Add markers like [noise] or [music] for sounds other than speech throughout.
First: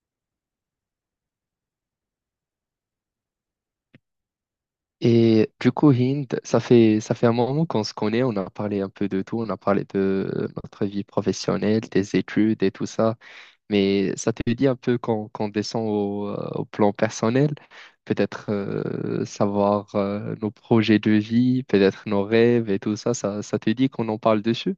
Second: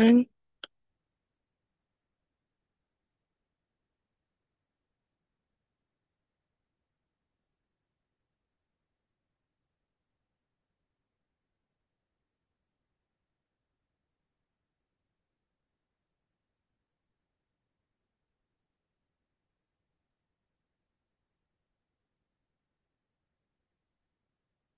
Euh, Et du coup, Hind, ça fait un moment qu'on se connaît. On a parlé un peu de tout, on a parlé de notre vie professionnelle, des études et tout ça, mais ça te dit un peu qu'on descend au plan personnel, peut-être savoir nos projets de vie, peut-être nos rêves et tout ça, ça te dit qu'on en parle dessus?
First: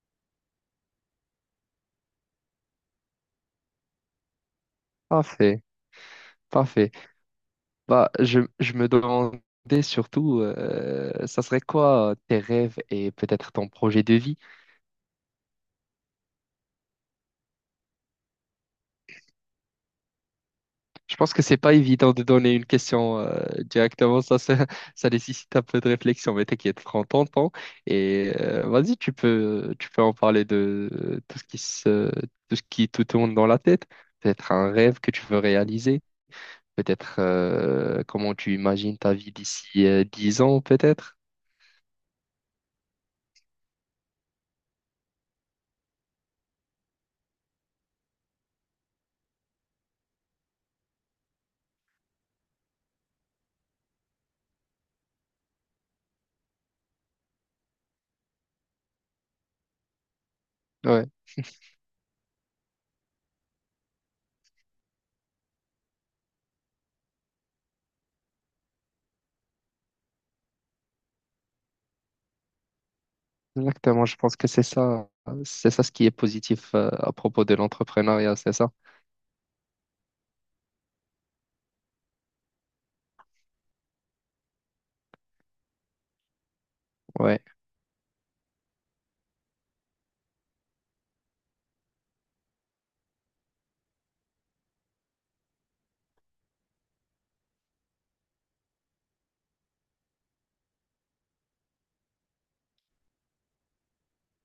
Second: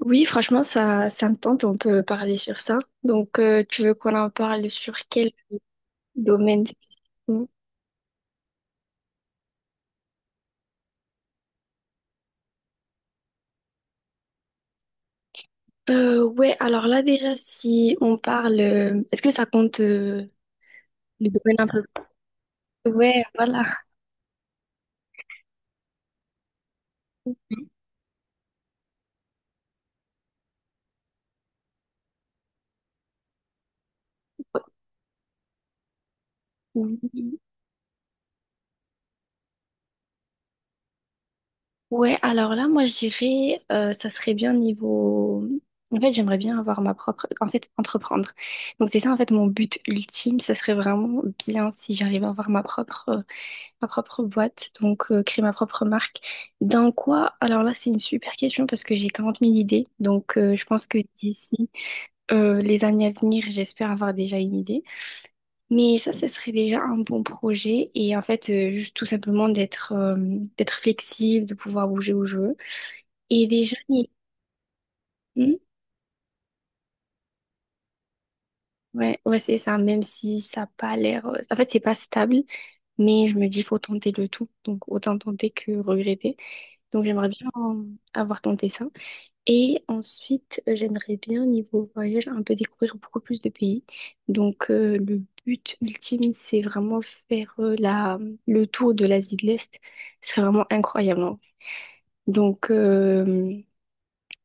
oui, franchement, ça me tente, on peut parler sur ça. Donc, tu veux qu'on en parle sur quel Parfait, domaine parfait. spécifiquement? Bah, je me demandais surtout, ça serait quoi tes rêves et peut-être ton projet de vie? Ouais, alors là, déjà, si on parle, est-ce que ça compte Je le pense que domaine c'est un pas peu? évident de donner une question Ouais, voilà. directement, [laughs] ça nécessite un peu de réflexion. Mais t'inquiète, prends ton temps et vas-y, tu peux en parler de tout ce qui te tourne dans la tête, peut-être un rêve que tu veux réaliser, peut-être Oui. Comment tu imagines ta vie d'ici 10 ans, peut-être. Ouais, alors là, moi, je dirais, ça serait bien niveau. En fait, j'aimerais bien avoir ma propre. En fait, entreprendre. Donc, c'est ça, en fait, mon but ultime. Ça serait vraiment bien si j'arrive à avoir ma propre boîte, donc créer ma propre marque. Dans quoi? Alors là, c'est une super question parce que j'ai 40 000 idées. Donc je pense que Ouais, d'ici les années à venir, j'espère avoir déjà une idée. Mais ça serait déjà un bon projet. Et en fait, juste tout simplement d'être d'être flexible, de pouvoir bouger où je veux. Et déjà, exactement, je pense que c'est ça, Hmm. Ce qui est positif à propos de l'entrepreneuriat, c'est ça? Ouais, ouais, c'est ça, même si ça n'a pas l'air. En fait, c'est pas stable, mais je me dis, faut tenter le tout. Donc, autant tenter que regretter. Donc, j'aimerais Ouais, bien avoir tenté ça. Et ensuite, j'aimerais bien, niveau voyage, un peu découvrir beaucoup plus de pays. Donc, le but ultime, c'est vraiment faire le tour de l'Asie de l'Est. C'est vraiment incroyable, hein. Donc, euh,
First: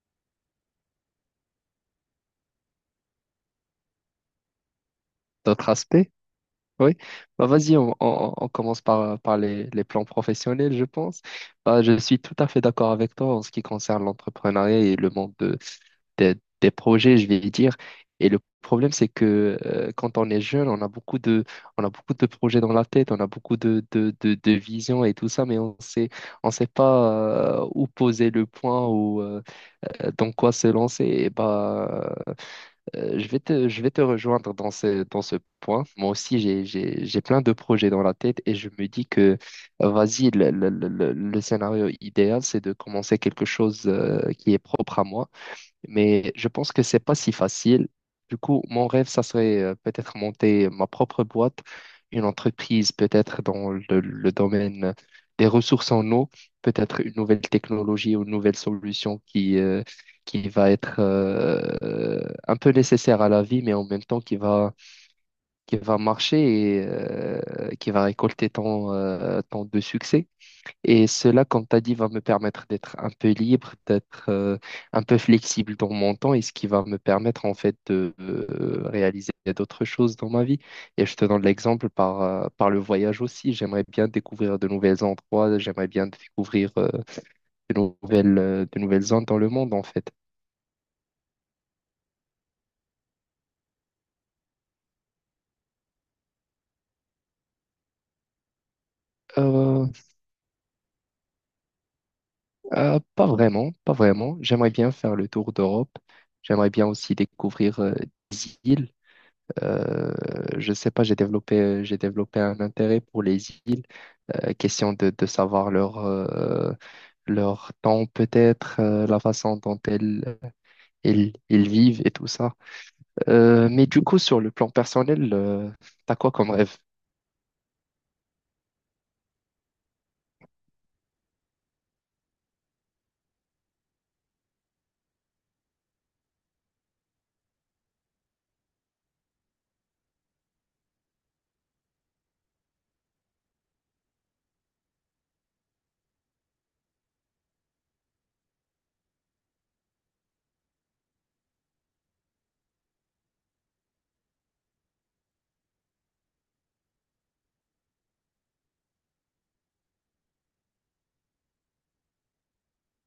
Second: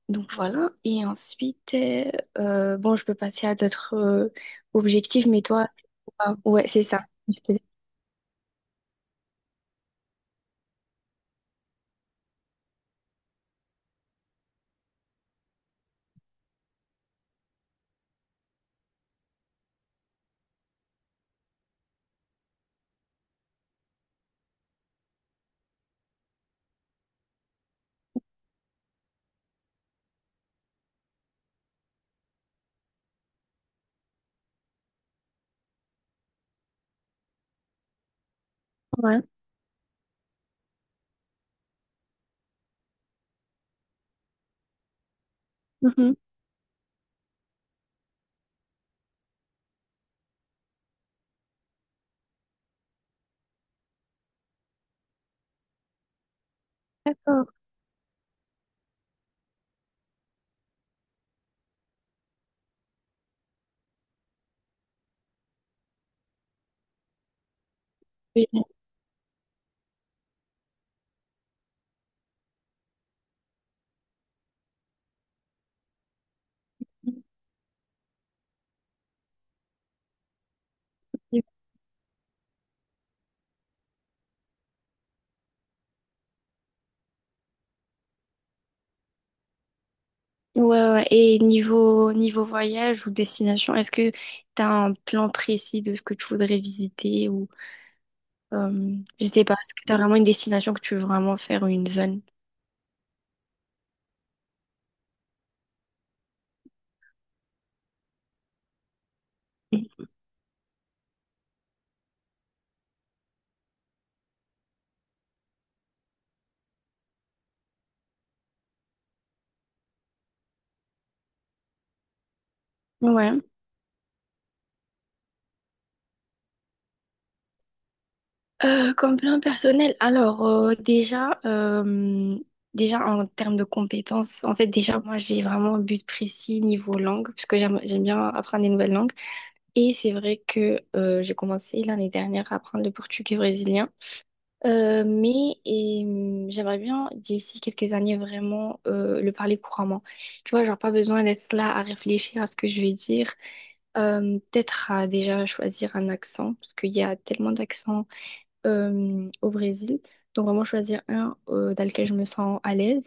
donc voilà. Et ensuite, bon, je peux passer à d'autres objectifs, mais toi, d'autres aspects? ah, ouais, c'est Oui, ça. Je bah te- vas-y, on commence par les, plans professionnels, je pense. Bah, je suis tout à fait d'accord avec toi en ce qui concerne l'entrepreneuriat et le monde des des projets, je vais dire. Et le problème, c'est que quand on est jeune, on a beaucoup de projets dans la tête, on a beaucoup de visions et tout ça, mais on sait pas où poser le point ou dans quoi se lancer. Et bah, je vais te rejoindre dans ce point. Moi aussi, j'ai plein de projets dans la tête et je me dis Ouais. que, vas-y, le scénario idéal, c'est de commencer quelque chose qui est propre à moi, Mhm. mais je pense que c'est pas si facile. Du coup, mon rêve, ça serait peut-être monter ma propre boîte, une entreprise peut-être dans le domaine des ressources en eau, peut-être une nouvelle D'accord. technologie ou une nouvelle solution qui va être un peu nécessaire à la vie, mais en même temps qui va marcher et qui va récolter Oui. tant de succès. Et cela, comme tu as dit, va me permettre d'être un peu libre, d'être un peu flexible dans mon temps, et ce qui va me permettre en fait de réaliser d'autres choses dans ma vie. Et je te donne l'exemple par le voyage aussi. J'aimerais bien découvrir de nouveaux endroits, j'aimerais bien découvrir de nouvelles, de nouvelles zones dans le monde en fait. Ouais, ouais. Et niveau, niveau voyage ou destination, est-ce que tu as un plan précis de ce que tu voudrais visiter ou je sais pas, est-ce que Euh, tu as vraiment une destination que tu veux vraiment faire ou une zone? Pas vraiment, pas vraiment. J'aimerais bien faire le tour d'Europe. J'aimerais bien aussi découvrir des îles. Euh, je sais pas, j'ai développé un intérêt pour les îles, question de savoir leur temps peut-être, la façon dont elles vivent et tout ça. Ouais. Mais du coup, sur le plan personnel, t'as quoi comme rêve? Comme plan personnel, alors déjà en termes de compétences, en fait déjà moi j'ai vraiment un but précis niveau langue, parce que j'aime bien apprendre des nouvelles langues. Et c'est vrai que j'ai commencé l'année dernière à apprendre le portugais brésilien. Mais j'aimerais bien d'ici quelques années vraiment le parler couramment. Tu vois, genre pas besoin d'être là à réfléchir à ce que je vais dire. Peut-être à déjà choisir un accent, parce qu'il y a tellement d'accents au Brésil. Donc vraiment choisir un dans lequel je me sens à l'aise.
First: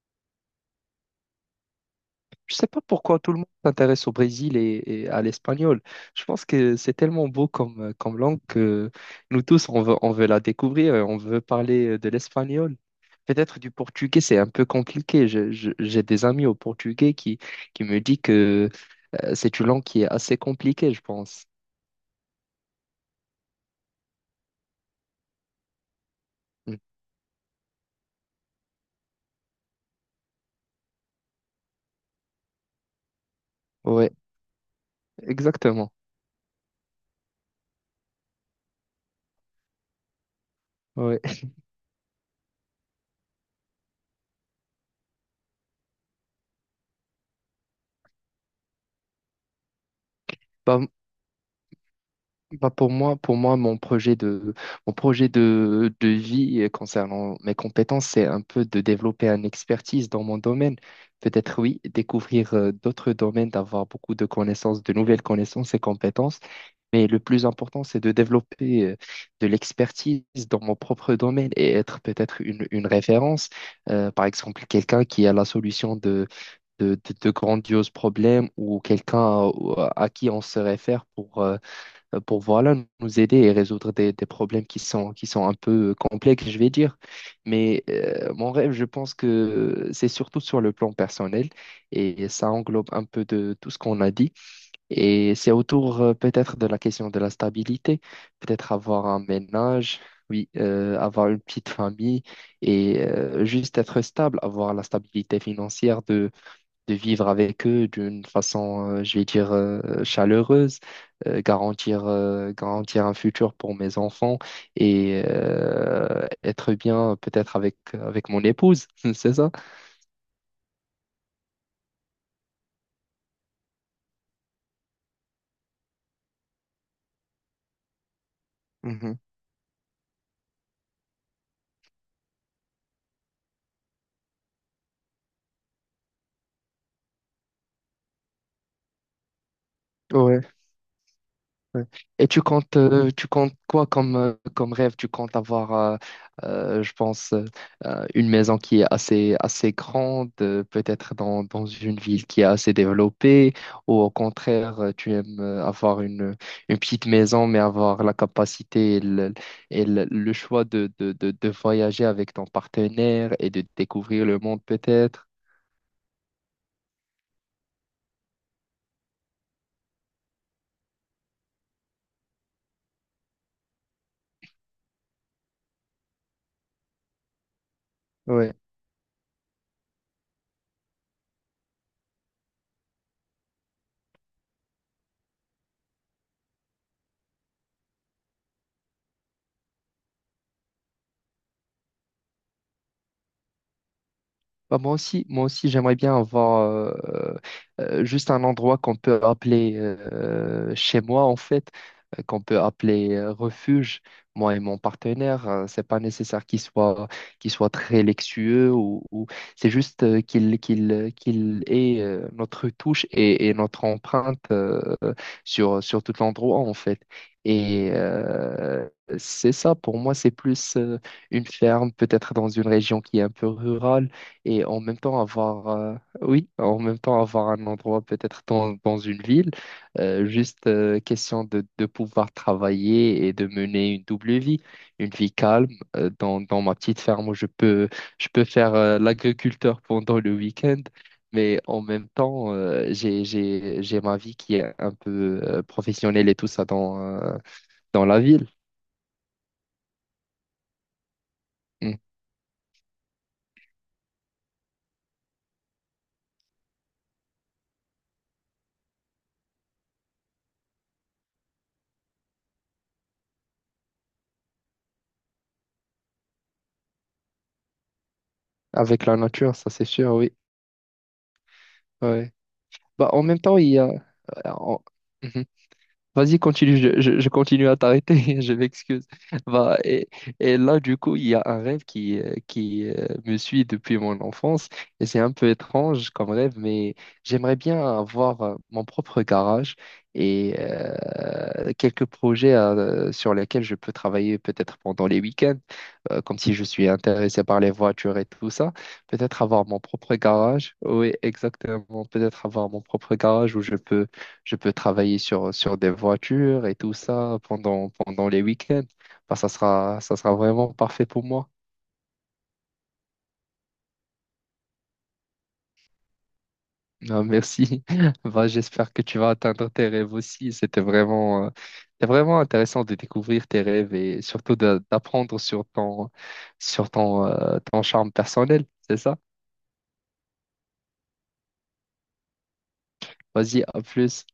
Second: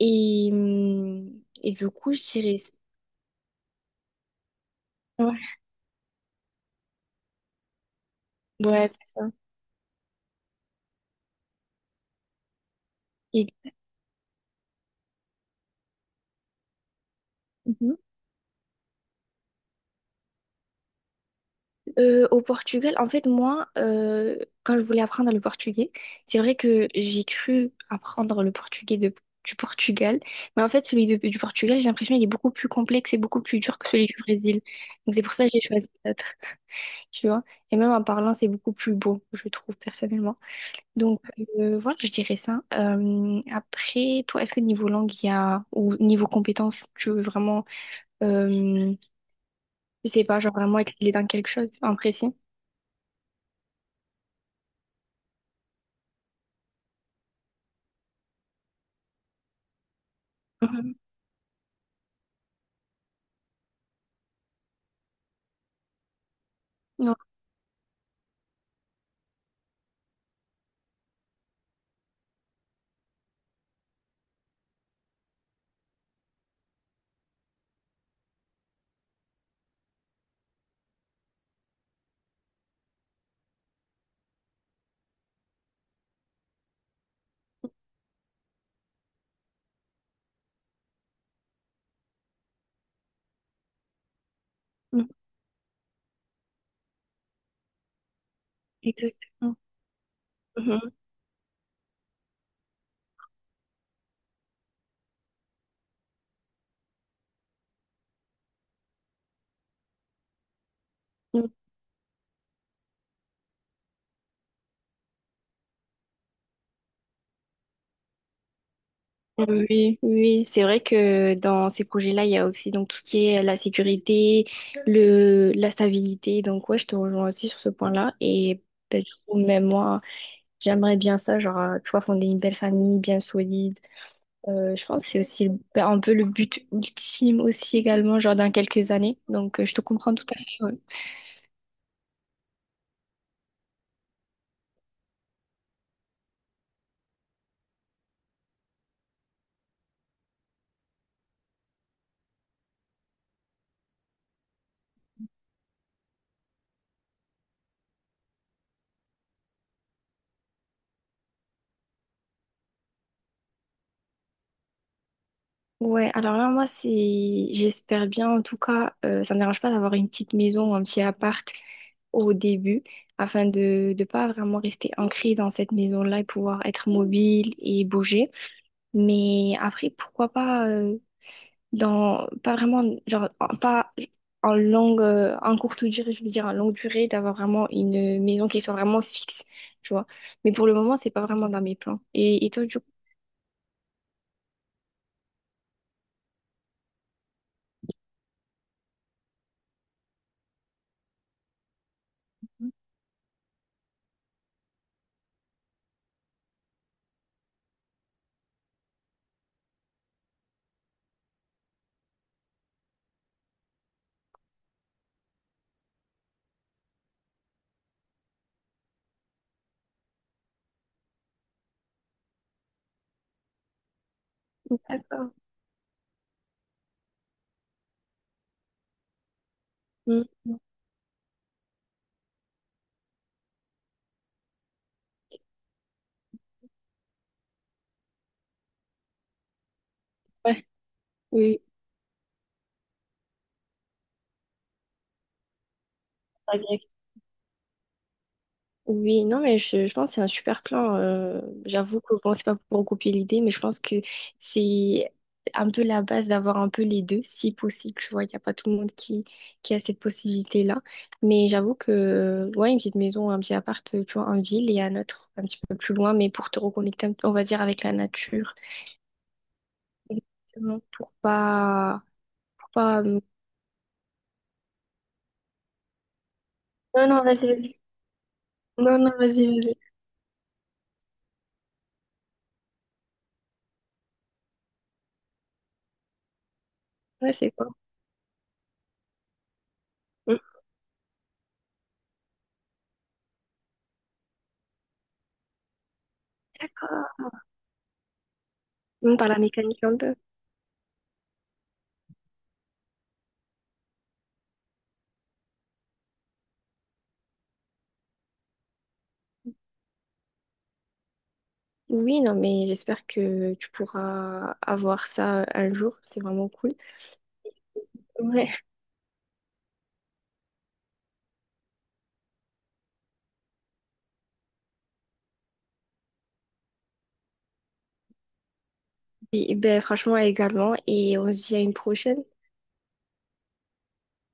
Et, hum, et du coup, je Je dirais. sais pas pourquoi tout le monde s'intéresse au Brésil et à Ouais, l'espagnol. Je pense que c'est tellement beau comme langue ouais, que c'est ça. nous tous, on veut la découvrir et on veut parler de l'espagnol. Et... Peut-être du portugais, c'est un peu compliqué. J'ai des amis au portugais qui me disent que c'est une langue qui est assez compliquée, je pense. Au Portugal, en fait, moi, quand je voulais apprendre le portugais, c'est vrai Mm. que j'ai cru apprendre le portugais du Portugal, mais en fait, celui du Portugal, j'ai l'impression qu'il est beaucoup plus complexe et beaucoup plus dur que celui Ouais, du Brésil. Donc, c'est pour ça que j'ai choisi exactement. l'autre, [laughs] tu vois. Et même en parlant, c'est beaucoup plus beau, je trouve, personnellement. Ouais. Donc, voilà, je dirais ça. Après, toi, est-ce que niveau langue, il y a, ou niveau compétence, tu veux vraiment, euh, je sais pas, genre vraiment Bah, exceller dans quelque chose en précis? Pour moi, mon projet de vie concernant mes compétences, c'est un peu de développer une expertise dans mon domaine. Mhm. Peut-être oui, découvrir d'autres domaines, d'avoir beaucoup de connaissances, de nouvelles connaissances et compétences. Mais Ouais. le plus important, c'est de développer de l'expertise dans mon propre domaine et être peut-être une référence. Par exemple, quelqu'un qui a la solution de grandioses problèmes, ou quelqu'un à qui on se réfère pour voilà, nous aider et résoudre des problèmes qui sont un peu complexes, je vais dire. Mais mon rêve, je pense que c'est surtout sur le plan personnel, et ça englobe un peu de tout ce qu'on a dit. Et c'est autour peut-être de la question de la stabilité, peut-être avoir un Exactement. ménage. Oui, Mhm. Avoir une petite famille et juste être stable, avoir la stabilité financière de vivre avec eux d'une façon, je vais dire, chaleureuse, euh, Donc, garantir, euh, garantir un futur pour mes enfants, et être bien peut-être avec, mon épouse, [laughs] c'est ça? Oui, oui, c'est vrai que dans ces projets-là, il y a aussi donc tout ce qui est la sécurité, le, la stabilité. Donc ouais, je te rejoins aussi sur ce point-là. Et ben, du Mhm. coup, même moi, j'aimerais bien ça, genre, tu vois, fonder une belle famille bien solide. Je pense que c'est aussi ben, un peu le but ultime aussi également, genre dans quelques années. Donc je te comprends tout à Ouais. fait. Ouais. Ouais. Et tu comptes quoi comme rêve? Tu comptes avoir, je pense, une maison qui est assez, assez grande, peut-être dans, une ville qui est assez développée, ou au contraire, tu aimes avoir une petite maison, mais avoir la capacité et le choix de voyager avec ton partenaire et de découvrir le monde, peut-être. Ouais, alors là, moi, c'est, j'espère bien, en tout cas, ça ne me dérange pas d'avoir une petite maison ou un petit appart au début, afin de ne pas vraiment rester ancré dans cette maison-là et pouvoir être mobile et bouger. Mais après, pourquoi pas, dans, pas vraiment, genre, pas en longue, en courte durée, je veux dire, en longue durée, d'avoir vraiment une maison qui soit vraiment fixe, tu vois. Mais pour le moment, c'est pas vraiment dans mes plans. Et toi, du coup? Bah, moi aussi, j'aimerais bien avoir juste un endroit qu'on peut appeler chez moi, en fait, qu'on peut appeler refuge. Moi et mon partenaire, c'est pas nécessaire qu'il soit très luxueux c'est juste qu'il ait notre touche et notre empreinte sur tout l'endroit, en fait. Et c'est ça, pour moi, c'est plus une ferme, peut-être dans une région qui est un peu rurale et en même temps D'accord. avoir oui en même temps avoir un endroit peut-être dans, une ville, Mm. Juste question de pouvoir travailler et de mener une double vie, une vie calme dans, ma petite ferme où je peux faire l'agriculteur pendant le Ouais. week-end, mais Oui. en même temps j'ai ma vie qui est un peu professionnelle et tout ça dans la ville. Oui, non, mais je pense que c'est un super plan. Mm. J'avoue que bon, c'est pas pour copier l'idée, mais je pense que c'est un peu la base d'avoir un peu les deux, si possible. Tu vois, il n'y a pas tout le monde qui a cette possibilité-là. Mais j'avoue que, ouais, une petite maison, un petit appart, tu vois, en ville et un autre un petit peu plus loin, mais pour te reconnecter, un peu, on va dire, avec la nature. Avec la nature, ça c'est sûr. Oui, Exactement, ouais. pour pas... Bah Non, en même temps il y a en- Mhm. Vas-y, continue, je, je- non, je vas-y, continue vas-y. à t'arrêter, [laughs] je Non, m'excuse. non, vas-y, vas-y. Bah, et là, du coup, il y a un rêve qui me suit depuis mon enfance, et c'est un peu étrange comme rêve, mais Ouais, c'est j'aimerais quoi? bien avoir mon propre garage Mm. et quelques projets sur lesquels je peux travailler peut-être pendant les week-ends, comme si je suis D'accord. intéressé par les voitures et tout ça. On parle à la Peut-être avoir mon mécanique un peu. propre garage, oui, exactement, peut-être avoir mon propre garage où je peux travailler sur des voitures et tout ça pendant les week-ends. Bah, ça sera vraiment parfait pour moi. Oui, non, mais j'espère que tu pourras avoir ça un jour. C'est vraiment cool. Ah, merci. [laughs] Bah, Ouais. j'espère que tu vas atteindre tes rêves aussi. C'était vraiment intéressant de découvrir tes rêves, et surtout d'apprendre sur ton, sur ton charme personnel. C'est ça? Et, ben, franchement, également. Et on se dit à une prochaine. Vas-y, à plus.